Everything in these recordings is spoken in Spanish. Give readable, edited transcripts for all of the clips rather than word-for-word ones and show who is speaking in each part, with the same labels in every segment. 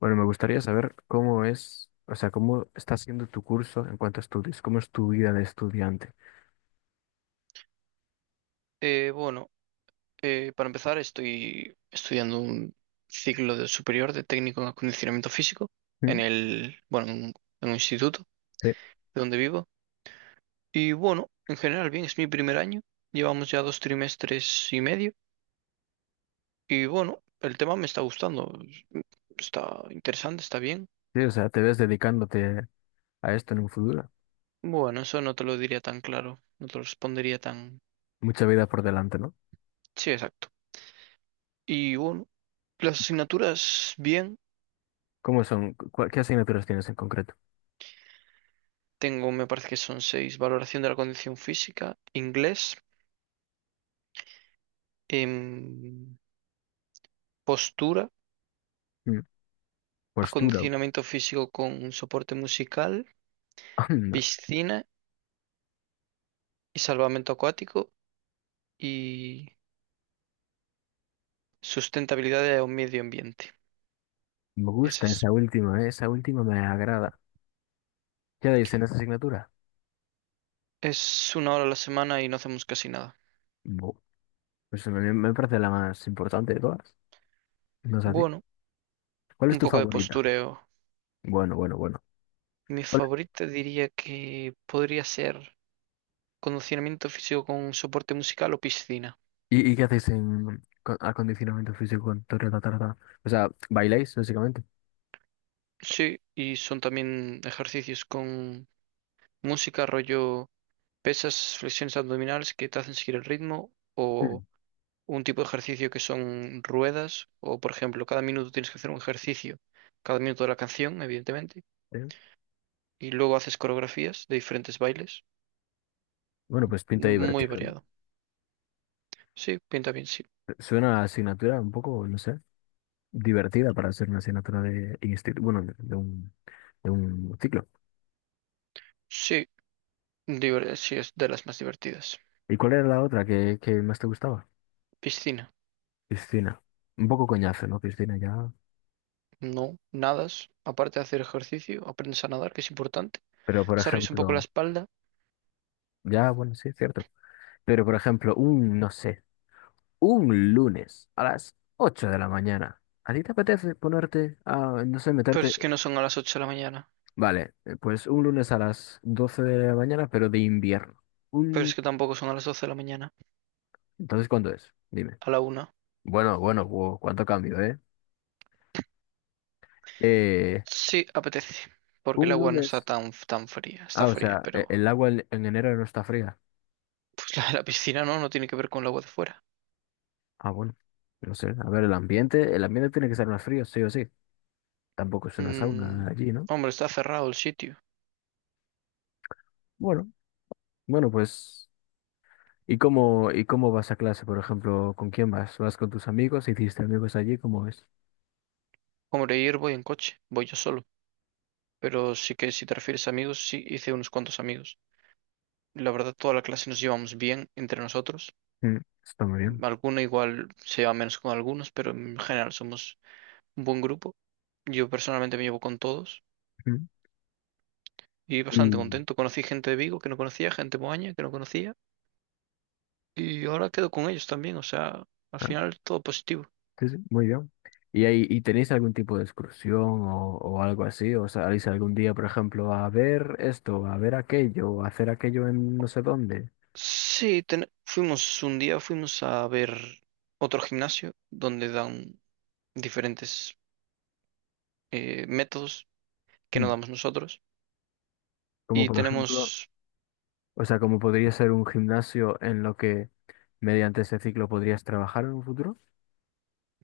Speaker 1: Bueno, me gustaría saber cómo es, o sea, cómo está siendo tu curso en cuanto a estudios, cómo es tu vida de estudiante.
Speaker 2: Bueno, para empezar estoy estudiando un ciclo de superior de técnico en acondicionamiento físico
Speaker 1: ¿Mm?
Speaker 2: bueno, en un instituto
Speaker 1: Sí,
Speaker 2: de donde vivo. Y bueno, en general bien, es mi primer año. Llevamos ya dos trimestres y medio. Y bueno, el tema me está gustando. Está interesante, está bien.
Speaker 1: sí, o sea, te ves dedicándote a esto en un futuro.
Speaker 2: Bueno, eso no te lo diría tan claro, no te lo respondería tan.
Speaker 1: Mucha vida por delante, ¿no?
Speaker 2: Sí, exacto. Y bueno, las asignaturas bien.
Speaker 1: ¿Cómo son? ¿Qué asignaturas tienes en concreto?
Speaker 2: Tengo, me parece que son seis, valoración de la condición física, inglés. em, Postura,
Speaker 1: Mm. Postura.
Speaker 2: acondicionamiento físico con un soporte musical,
Speaker 1: Anda,
Speaker 2: piscina y salvamento acuático y sustentabilidad de un medio ambiente.
Speaker 1: me gusta
Speaker 2: Esas.
Speaker 1: esa última, ¿eh? Esa última me agrada. ¿Qué dais en esa asignatura?
Speaker 2: Es una hora a la semana y no hacemos casi nada.
Speaker 1: Bu. Pues me parece la más importante de todas. No sé a ti.
Speaker 2: Bueno,
Speaker 1: ¿Cuál es
Speaker 2: un
Speaker 1: tu
Speaker 2: poco de
Speaker 1: favorita?
Speaker 2: postureo.
Speaker 1: Bueno, bueno, bueno.
Speaker 2: Mi favorita diría que podría ser condicionamiento físico con soporte musical o piscina.
Speaker 1: ¿Y, qué hacéis en acondicionamiento físico con Torre la Tarda? O sea, ¿bailáis básicamente?
Speaker 2: Sí, y son también ejercicios con música, rollo pesas, flexiones abdominales que te hacen seguir el ritmo
Speaker 1: Mm.
Speaker 2: o un tipo de ejercicio que son ruedas o, por ejemplo, cada minuto tienes que hacer un ejercicio, cada minuto de la canción, evidentemente,
Speaker 1: Sí.
Speaker 2: y luego haces coreografías de diferentes bailes,
Speaker 1: Bueno, pues pinta
Speaker 2: muy
Speaker 1: divertido, ¿no?
Speaker 2: variado. Sí, pinta bien, sí.
Speaker 1: Suena a asignatura un poco, no sé, divertida para ser una asignatura de instituto, bueno, de un, de un ciclo.
Speaker 2: Sí, sí es de las más divertidas.
Speaker 1: ¿Y cuál era la otra que más te gustaba?
Speaker 2: Piscina.
Speaker 1: Piscina. Un poco coñazo, ¿no? Piscina ya.
Speaker 2: No, nadas, aparte de hacer ejercicio, aprendes a nadar, que es importante.
Speaker 1: Pero por
Speaker 2: Desarrollas un poco la
Speaker 1: ejemplo,
Speaker 2: espalda,
Speaker 1: ya, bueno, sí, es cierto. Pero por ejemplo, un, no sé, un lunes a las 8 de la mañana. ¿A ti te apetece ponerte a, no sé,
Speaker 2: pero
Speaker 1: meterte?
Speaker 2: es que no son a las 8 de la mañana,
Speaker 1: Vale, pues un lunes a las 12 de la mañana, pero de invierno.
Speaker 2: pero es
Speaker 1: Un...
Speaker 2: que tampoco son a las 12 de la mañana,
Speaker 1: Entonces, ¿cuándo es? Dime.
Speaker 2: a la una.
Speaker 1: Bueno, bueno, wow, cuánto cambio, ¿eh? Eh,
Speaker 2: Sí, apetece, porque el
Speaker 1: un
Speaker 2: agua no está
Speaker 1: lunes.
Speaker 2: tan, tan fría,
Speaker 1: Ah,
Speaker 2: está
Speaker 1: o
Speaker 2: fría,
Speaker 1: sea,
Speaker 2: pero
Speaker 1: el agua en enero no está fría.
Speaker 2: la piscina no, no tiene que ver con el agua de fuera.
Speaker 1: Ah, bueno. No sé, a ver, el ambiente tiene que ser más frío, sí o sí. Tampoco es una
Speaker 2: Mm,
Speaker 1: sauna allí, ¿no?
Speaker 2: Hombre, está cerrado el sitio.
Speaker 1: Bueno, bueno, pues. Y cómo vas a clase, por ejemplo? ¿Con quién vas? ¿Vas con tus amigos? ¿Hiciste amigos allí? ¿Cómo es?
Speaker 2: Hombre, ir voy en coche, voy yo solo, pero sí que si te refieres a amigos, sí hice unos cuantos amigos. La verdad, toda la clase nos llevamos bien entre nosotros.
Speaker 1: Mm, está muy bien.
Speaker 2: Alguno igual se lleva menos con algunos, pero en general somos un buen grupo. Yo personalmente me llevo con todos
Speaker 1: Mm.
Speaker 2: y bastante
Speaker 1: Y...
Speaker 2: contento. Conocí gente de Vigo que no conocía, gente de Moaña que no conocía. Y ahora quedo con ellos también, o sea, al final todo positivo.
Speaker 1: Sí, sí, muy bien. ¿Y, ahí, y tenéis algún tipo de excursión o algo así? ¿O salís algún día, por ejemplo, a ver esto, a ver aquello, o a hacer aquello en no sé dónde?
Speaker 2: Sí, fuimos un día, fuimos a ver otro gimnasio donde dan diferentes métodos que no
Speaker 1: Mm.
Speaker 2: damos nosotros.
Speaker 1: Como
Speaker 2: Y
Speaker 1: por ejemplo,
Speaker 2: tenemos,
Speaker 1: o sea, ¿como podría ser un gimnasio en lo que mediante ese ciclo podrías trabajar en un futuro?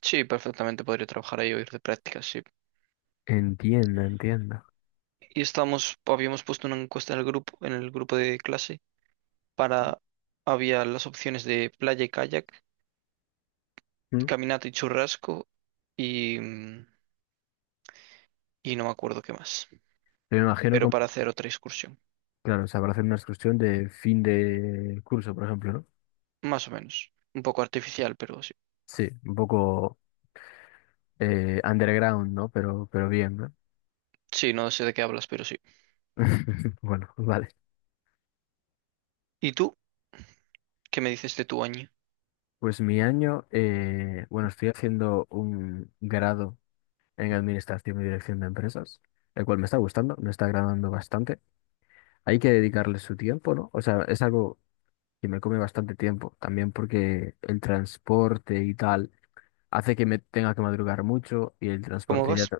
Speaker 2: sí, perfectamente podría trabajar ahí o ir de prácticas, sí.
Speaker 1: Entienda, entienda.
Speaker 2: Habíamos puesto una encuesta en el grupo de clase, para, había las opciones de playa y kayak,
Speaker 1: Mm.
Speaker 2: caminata y churrasco y, mm, y no me acuerdo qué más,
Speaker 1: Me imagino
Speaker 2: pero para
Speaker 1: como,
Speaker 2: hacer otra excursión.
Speaker 1: claro, o sea, para hacer una excursión de fin de curso, por ejemplo, ¿no?
Speaker 2: Más o menos. Un poco artificial, pero sí.
Speaker 1: Sí, un poco underground, ¿no? Pero bien, ¿no?
Speaker 2: Sí, no sé de qué hablas, pero sí.
Speaker 1: Bueno, vale.
Speaker 2: ¿Y tú? ¿Qué me dices de tu año?
Speaker 1: Pues mi año, bueno, estoy haciendo un grado en Administración y Dirección de Empresas, el cual me está gustando, me está agradando bastante. Hay que dedicarle su tiempo, ¿no? O sea, es algo que me come bastante tiempo, también porque el transporte y tal hace que me tenga que madrugar mucho y el
Speaker 2: ¿Cómo
Speaker 1: transporte ya,
Speaker 2: vas?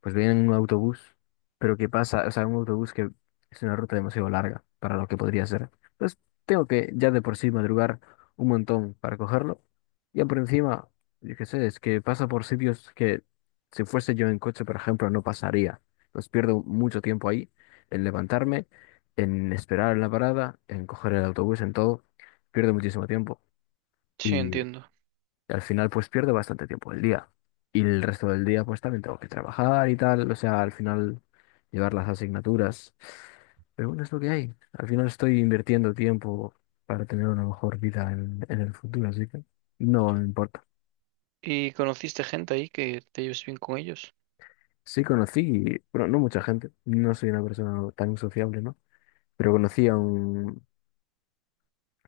Speaker 1: pues vienen en un autobús, pero ¿qué pasa? O sea, un autobús que es una ruta demasiado larga para lo que podría ser. Pues tengo que ya de por sí madrugar un montón para cogerlo. Y por encima, yo qué sé, es que pasa por sitios que si fuese yo en coche, por ejemplo, no pasaría. Pues pierdo mucho tiempo ahí en levantarme, en esperar en la parada, en coger el autobús, en todo. Pierdo muchísimo tiempo.
Speaker 2: Sí, entiendo.
Speaker 1: Y al final pues pierdo bastante tiempo del día. Y el resto del día pues también tengo que trabajar y tal. O sea, al final llevar las asignaturas. Pero bueno, es lo que hay. Al final estoy invirtiendo tiempo para tener una mejor vida en el futuro, así que no me importa.
Speaker 2: ¿Y conociste gente ahí que te lleves bien con ellos?
Speaker 1: Sí conocí, bueno, no mucha gente. No soy una persona tan sociable, ¿no? Pero conocí a un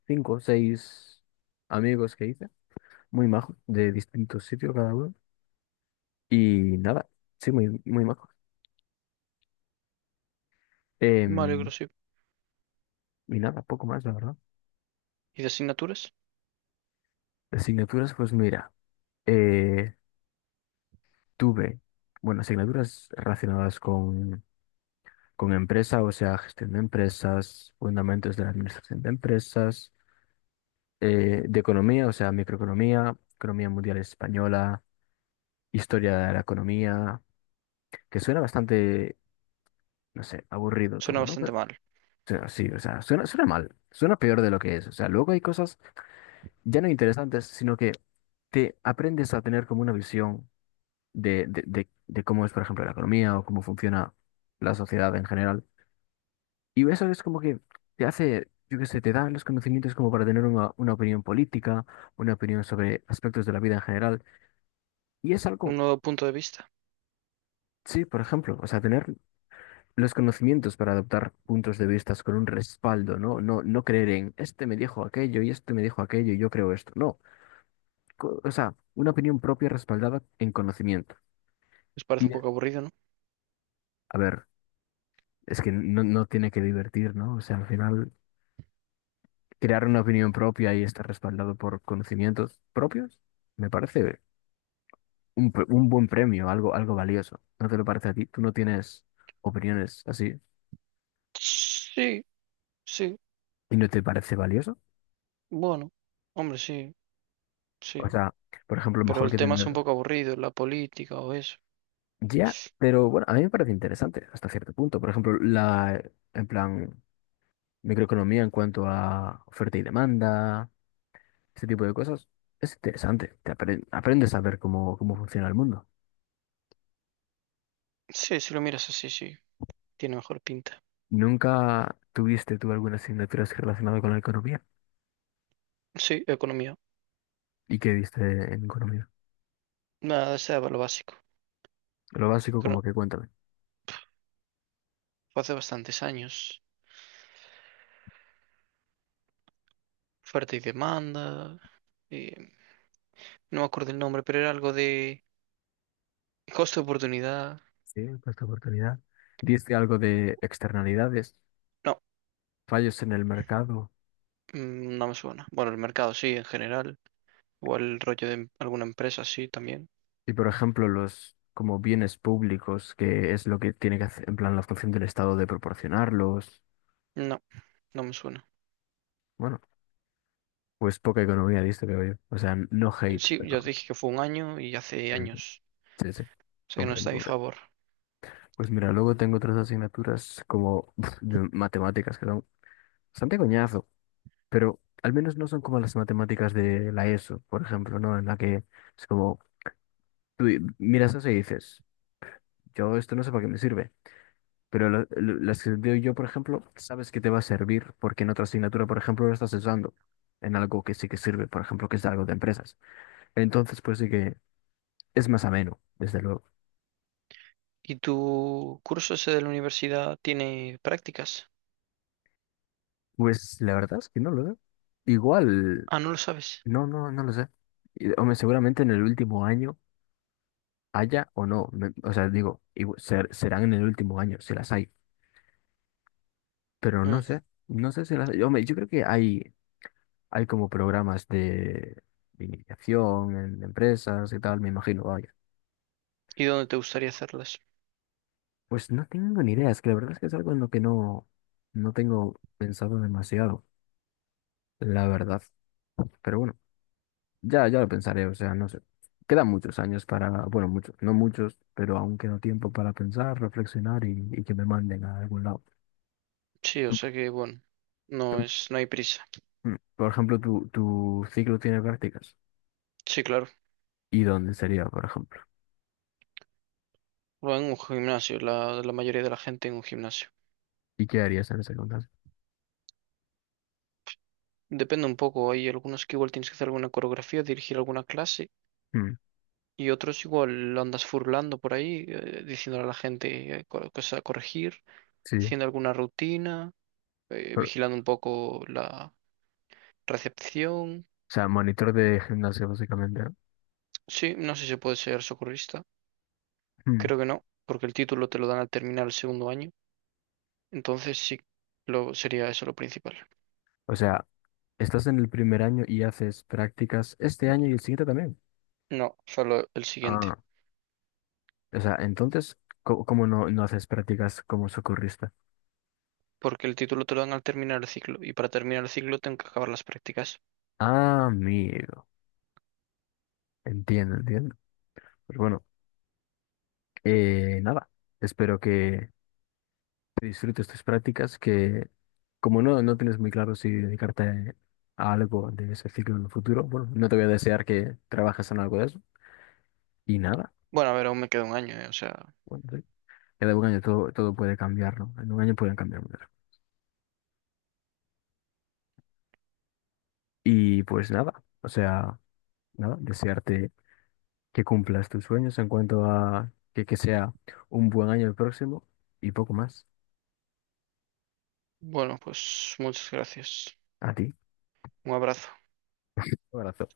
Speaker 1: cinco o seis amigos que hice, muy majos, de distintos sitios cada uno. Y nada, sí, muy majos.
Speaker 2: Me
Speaker 1: Em.
Speaker 2: alegro, sí.
Speaker 1: Y nada, poco más, la verdad.
Speaker 2: ¿Y de asignaturas?
Speaker 1: Asignaturas, pues mira, eh, tuve, bueno, asignaturas relacionadas con empresa, o sea, gestión de empresas, fundamentos de la administración de empresas, de economía, o sea, microeconomía, economía mundial española, historia de la economía, que suena bastante, no sé, aburrido
Speaker 2: Suena
Speaker 1: todo, ¿no? Pero,
Speaker 2: bastante
Speaker 1: o
Speaker 2: mal.
Speaker 1: sea, sí, o sea, suena, suena mal, suena peor de lo que es. O sea, luego hay cosas ya no interesantes, sino que te aprendes a tener como una visión. De cómo es, por ejemplo, la economía o cómo funciona la sociedad en general. Y eso es como que te hace, yo qué sé, te dan los conocimientos como para tener una opinión política, una opinión sobre aspectos de la vida en general. Y es
Speaker 2: Un
Speaker 1: algo,
Speaker 2: nuevo punto de vista.
Speaker 1: sí, por ejemplo, o sea, tener los conocimientos para adoptar puntos de vista con un respaldo, ¿no? No, no creer en este me dijo aquello y este me dijo aquello y yo creo esto. No. O sea, una opinión propia respaldada en conocimiento.
Speaker 2: Les parece un
Speaker 1: Y,
Speaker 2: poco aburrido, ¿no?
Speaker 1: a ver, es que no, no tiene que divertir, ¿no? O sea, al final... crear una opinión propia y estar respaldado por conocimientos propios, me parece un, un buen premio, algo, algo valioso. ¿No te lo parece a ti? ¿Tú no tienes opiniones así
Speaker 2: Sí, sí.
Speaker 1: y no te parece valioso?
Speaker 2: Bueno, hombre, sí,
Speaker 1: O
Speaker 2: sí.
Speaker 1: sea, por ejemplo,
Speaker 2: Pero
Speaker 1: mejor
Speaker 2: el
Speaker 1: que
Speaker 2: tema es un
Speaker 1: tener...
Speaker 2: poco aburrido, la política o eso.
Speaker 1: Ya, pero bueno, a mí me parece interesante hasta cierto punto. Por ejemplo, la, en plan, microeconomía en cuanto a oferta y demanda, ese tipo de cosas, es interesante. Aprendes a ver cómo, cómo funciona el mundo.
Speaker 2: Sí, si lo miras así, sí. Tiene mejor pinta.
Speaker 1: ¿Nunca tuviste tú alguna asignatura así relacionada con la economía?
Speaker 2: Sí, economía.
Speaker 1: ¿Y qué diste en economía?
Speaker 2: Nada, sea lo básico.
Speaker 1: Lo básico, como
Speaker 2: Cono-
Speaker 1: que cuéntame.
Speaker 2: Fue hace bastantes años. Oferta y demanda, eh, no me acuerdo el nombre, pero era algo de costo de oportunidad.
Speaker 1: Sí, por esta oportunidad. Diste algo de externalidades,
Speaker 2: No,
Speaker 1: fallos en el mercado
Speaker 2: no me suena. Bueno, el mercado sí, en general, o el rollo de alguna empresa sí también.
Speaker 1: y, por ejemplo, los como bienes públicos, que es lo que tiene que hacer, en plan, la función del Estado de proporcionarlos.
Speaker 2: No, no me suena.
Speaker 1: Bueno, pues poca economía diste, veo yo. O sea, no hate,
Speaker 2: Sí, ya os
Speaker 1: pero...
Speaker 2: dije que fue un año y hace años,
Speaker 1: Sí, sí.
Speaker 2: o sea que no
Speaker 1: Comprendo,
Speaker 2: está a mi
Speaker 1: comprendo.
Speaker 2: favor.
Speaker 1: Pues mira, luego tengo otras asignaturas como de matemáticas que son bastante coñazo. Pero al menos no son como las matemáticas de la ESO, por ejemplo, ¿no? En la que es como, miras eso y dices, yo esto no sé para qué me sirve, pero las que doy yo, por ejemplo, sabes que te va a servir porque en otra asignatura, por ejemplo, lo estás usando en algo que sí que sirve, por ejemplo, que es algo de empresas. Entonces, pues sí que es más ameno, desde luego.
Speaker 2: ¿Y tu curso ese de la universidad tiene prácticas?
Speaker 1: Pues la verdad es que no lo sé. Igual,
Speaker 2: Ah, no lo sabes.
Speaker 1: no lo sé. Y- Hombre, seguramente en el último año haya o no. O sea, digo, serán en el último año, si las hay. Pero no
Speaker 2: Mm,
Speaker 1: sé, no sé si las... Yo, yo creo que hay como programas de iniciación en empresas y tal, me imagino, vaya.
Speaker 2: ¿Y dónde te gustaría hacerlas?
Speaker 1: Pues no tengo ni idea, es que la verdad es que es algo en lo que no, no tengo pensado demasiado, la verdad. Pero bueno, ya lo pensaré, o sea, no sé. Quedan muchos años para, bueno, muchos, no muchos, pero aún queda tiempo para pensar, reflexionar y que me manden a algún lado.
Speaker 2: Sí, o
Speaker 1: Tú-
Speaker 2: sea que, bueno,
Speaker 1: Tú,
Speaker 2: no hay prisa.
Speaker 1: mm, por ejemplo, tu ciclo tiene prácticas.
Speaker 2: Sí, claro.
Speaker 1: ¿Y dónde sería, por ejemplo?
Speaker 2: O en un gimnasio, la mayoría de la gente en un gimnasio.
Speaker 1: ¿Y qué harías en ese contexto?
Speaker 2: Depende un poco, hay algunos que igual tienes que hacer alguna coreografía, dirigir alguna clase,
Speaker 1: Mm,
Speaker 2: y otros igual andas furlando por ahí, diciéndole a la gente cosas a corregir,
Speaker 1: sí,
Speaker 2: haciendo alguna rutina,
Speaker 1: pero- o
Speaker 2: vigilando un poco la recepción.
Speaker 1: sea, monitor de gimnasio básicamente, ¿no?
Speaker 2: Sí, no sé si se puede ser socorrista,
Speaker 1: Mm.
Speaker 2: creo que no, porque el título te lo dan al terminar el segundo año, entonces sí, sería eso lo principal.
Speaker 1: O sea, estás en el primer año y haces prácticas este año y el siguiente también.
Speaker 2: No, solo el siguiente.
Speaker 1: Ah, o sea, entonces, ¿cómo, no, no haces prácticas como socorrista?
Speaker 2: Porque el título te lo dan al terminar el ciclo y para terminar el ciclo tengo que acabar las prácticas.
Speaker 1: Ah, amigo, entiendo, entiendo. Pues bueno, nada, espero que te disfrutes tus prácticas, que como no, no tienes muy claro si dedicarte a algo de ese ciclo en el futuro, bueno, no te voy a desear que trabajes en algo de eso. Y nada.
Speaker 2: Bueno, a ver, aún me queda un año, o sea,
Speaker 1: Bueno, sí. Cada un año todo, todo puede cambiar, ¿no? En un año pueden cambiar muchas cosas. Y pues nada, o sea, nada, desearte que cumplas tus sueños en cuanto a que sea un buen año el próximo y poco más.
Speaker 2: bueno, pues muchas gracias.
Speaker 1: A ti.
Speaker 2: Un abrazo.
Speaker 1: Un abrazo.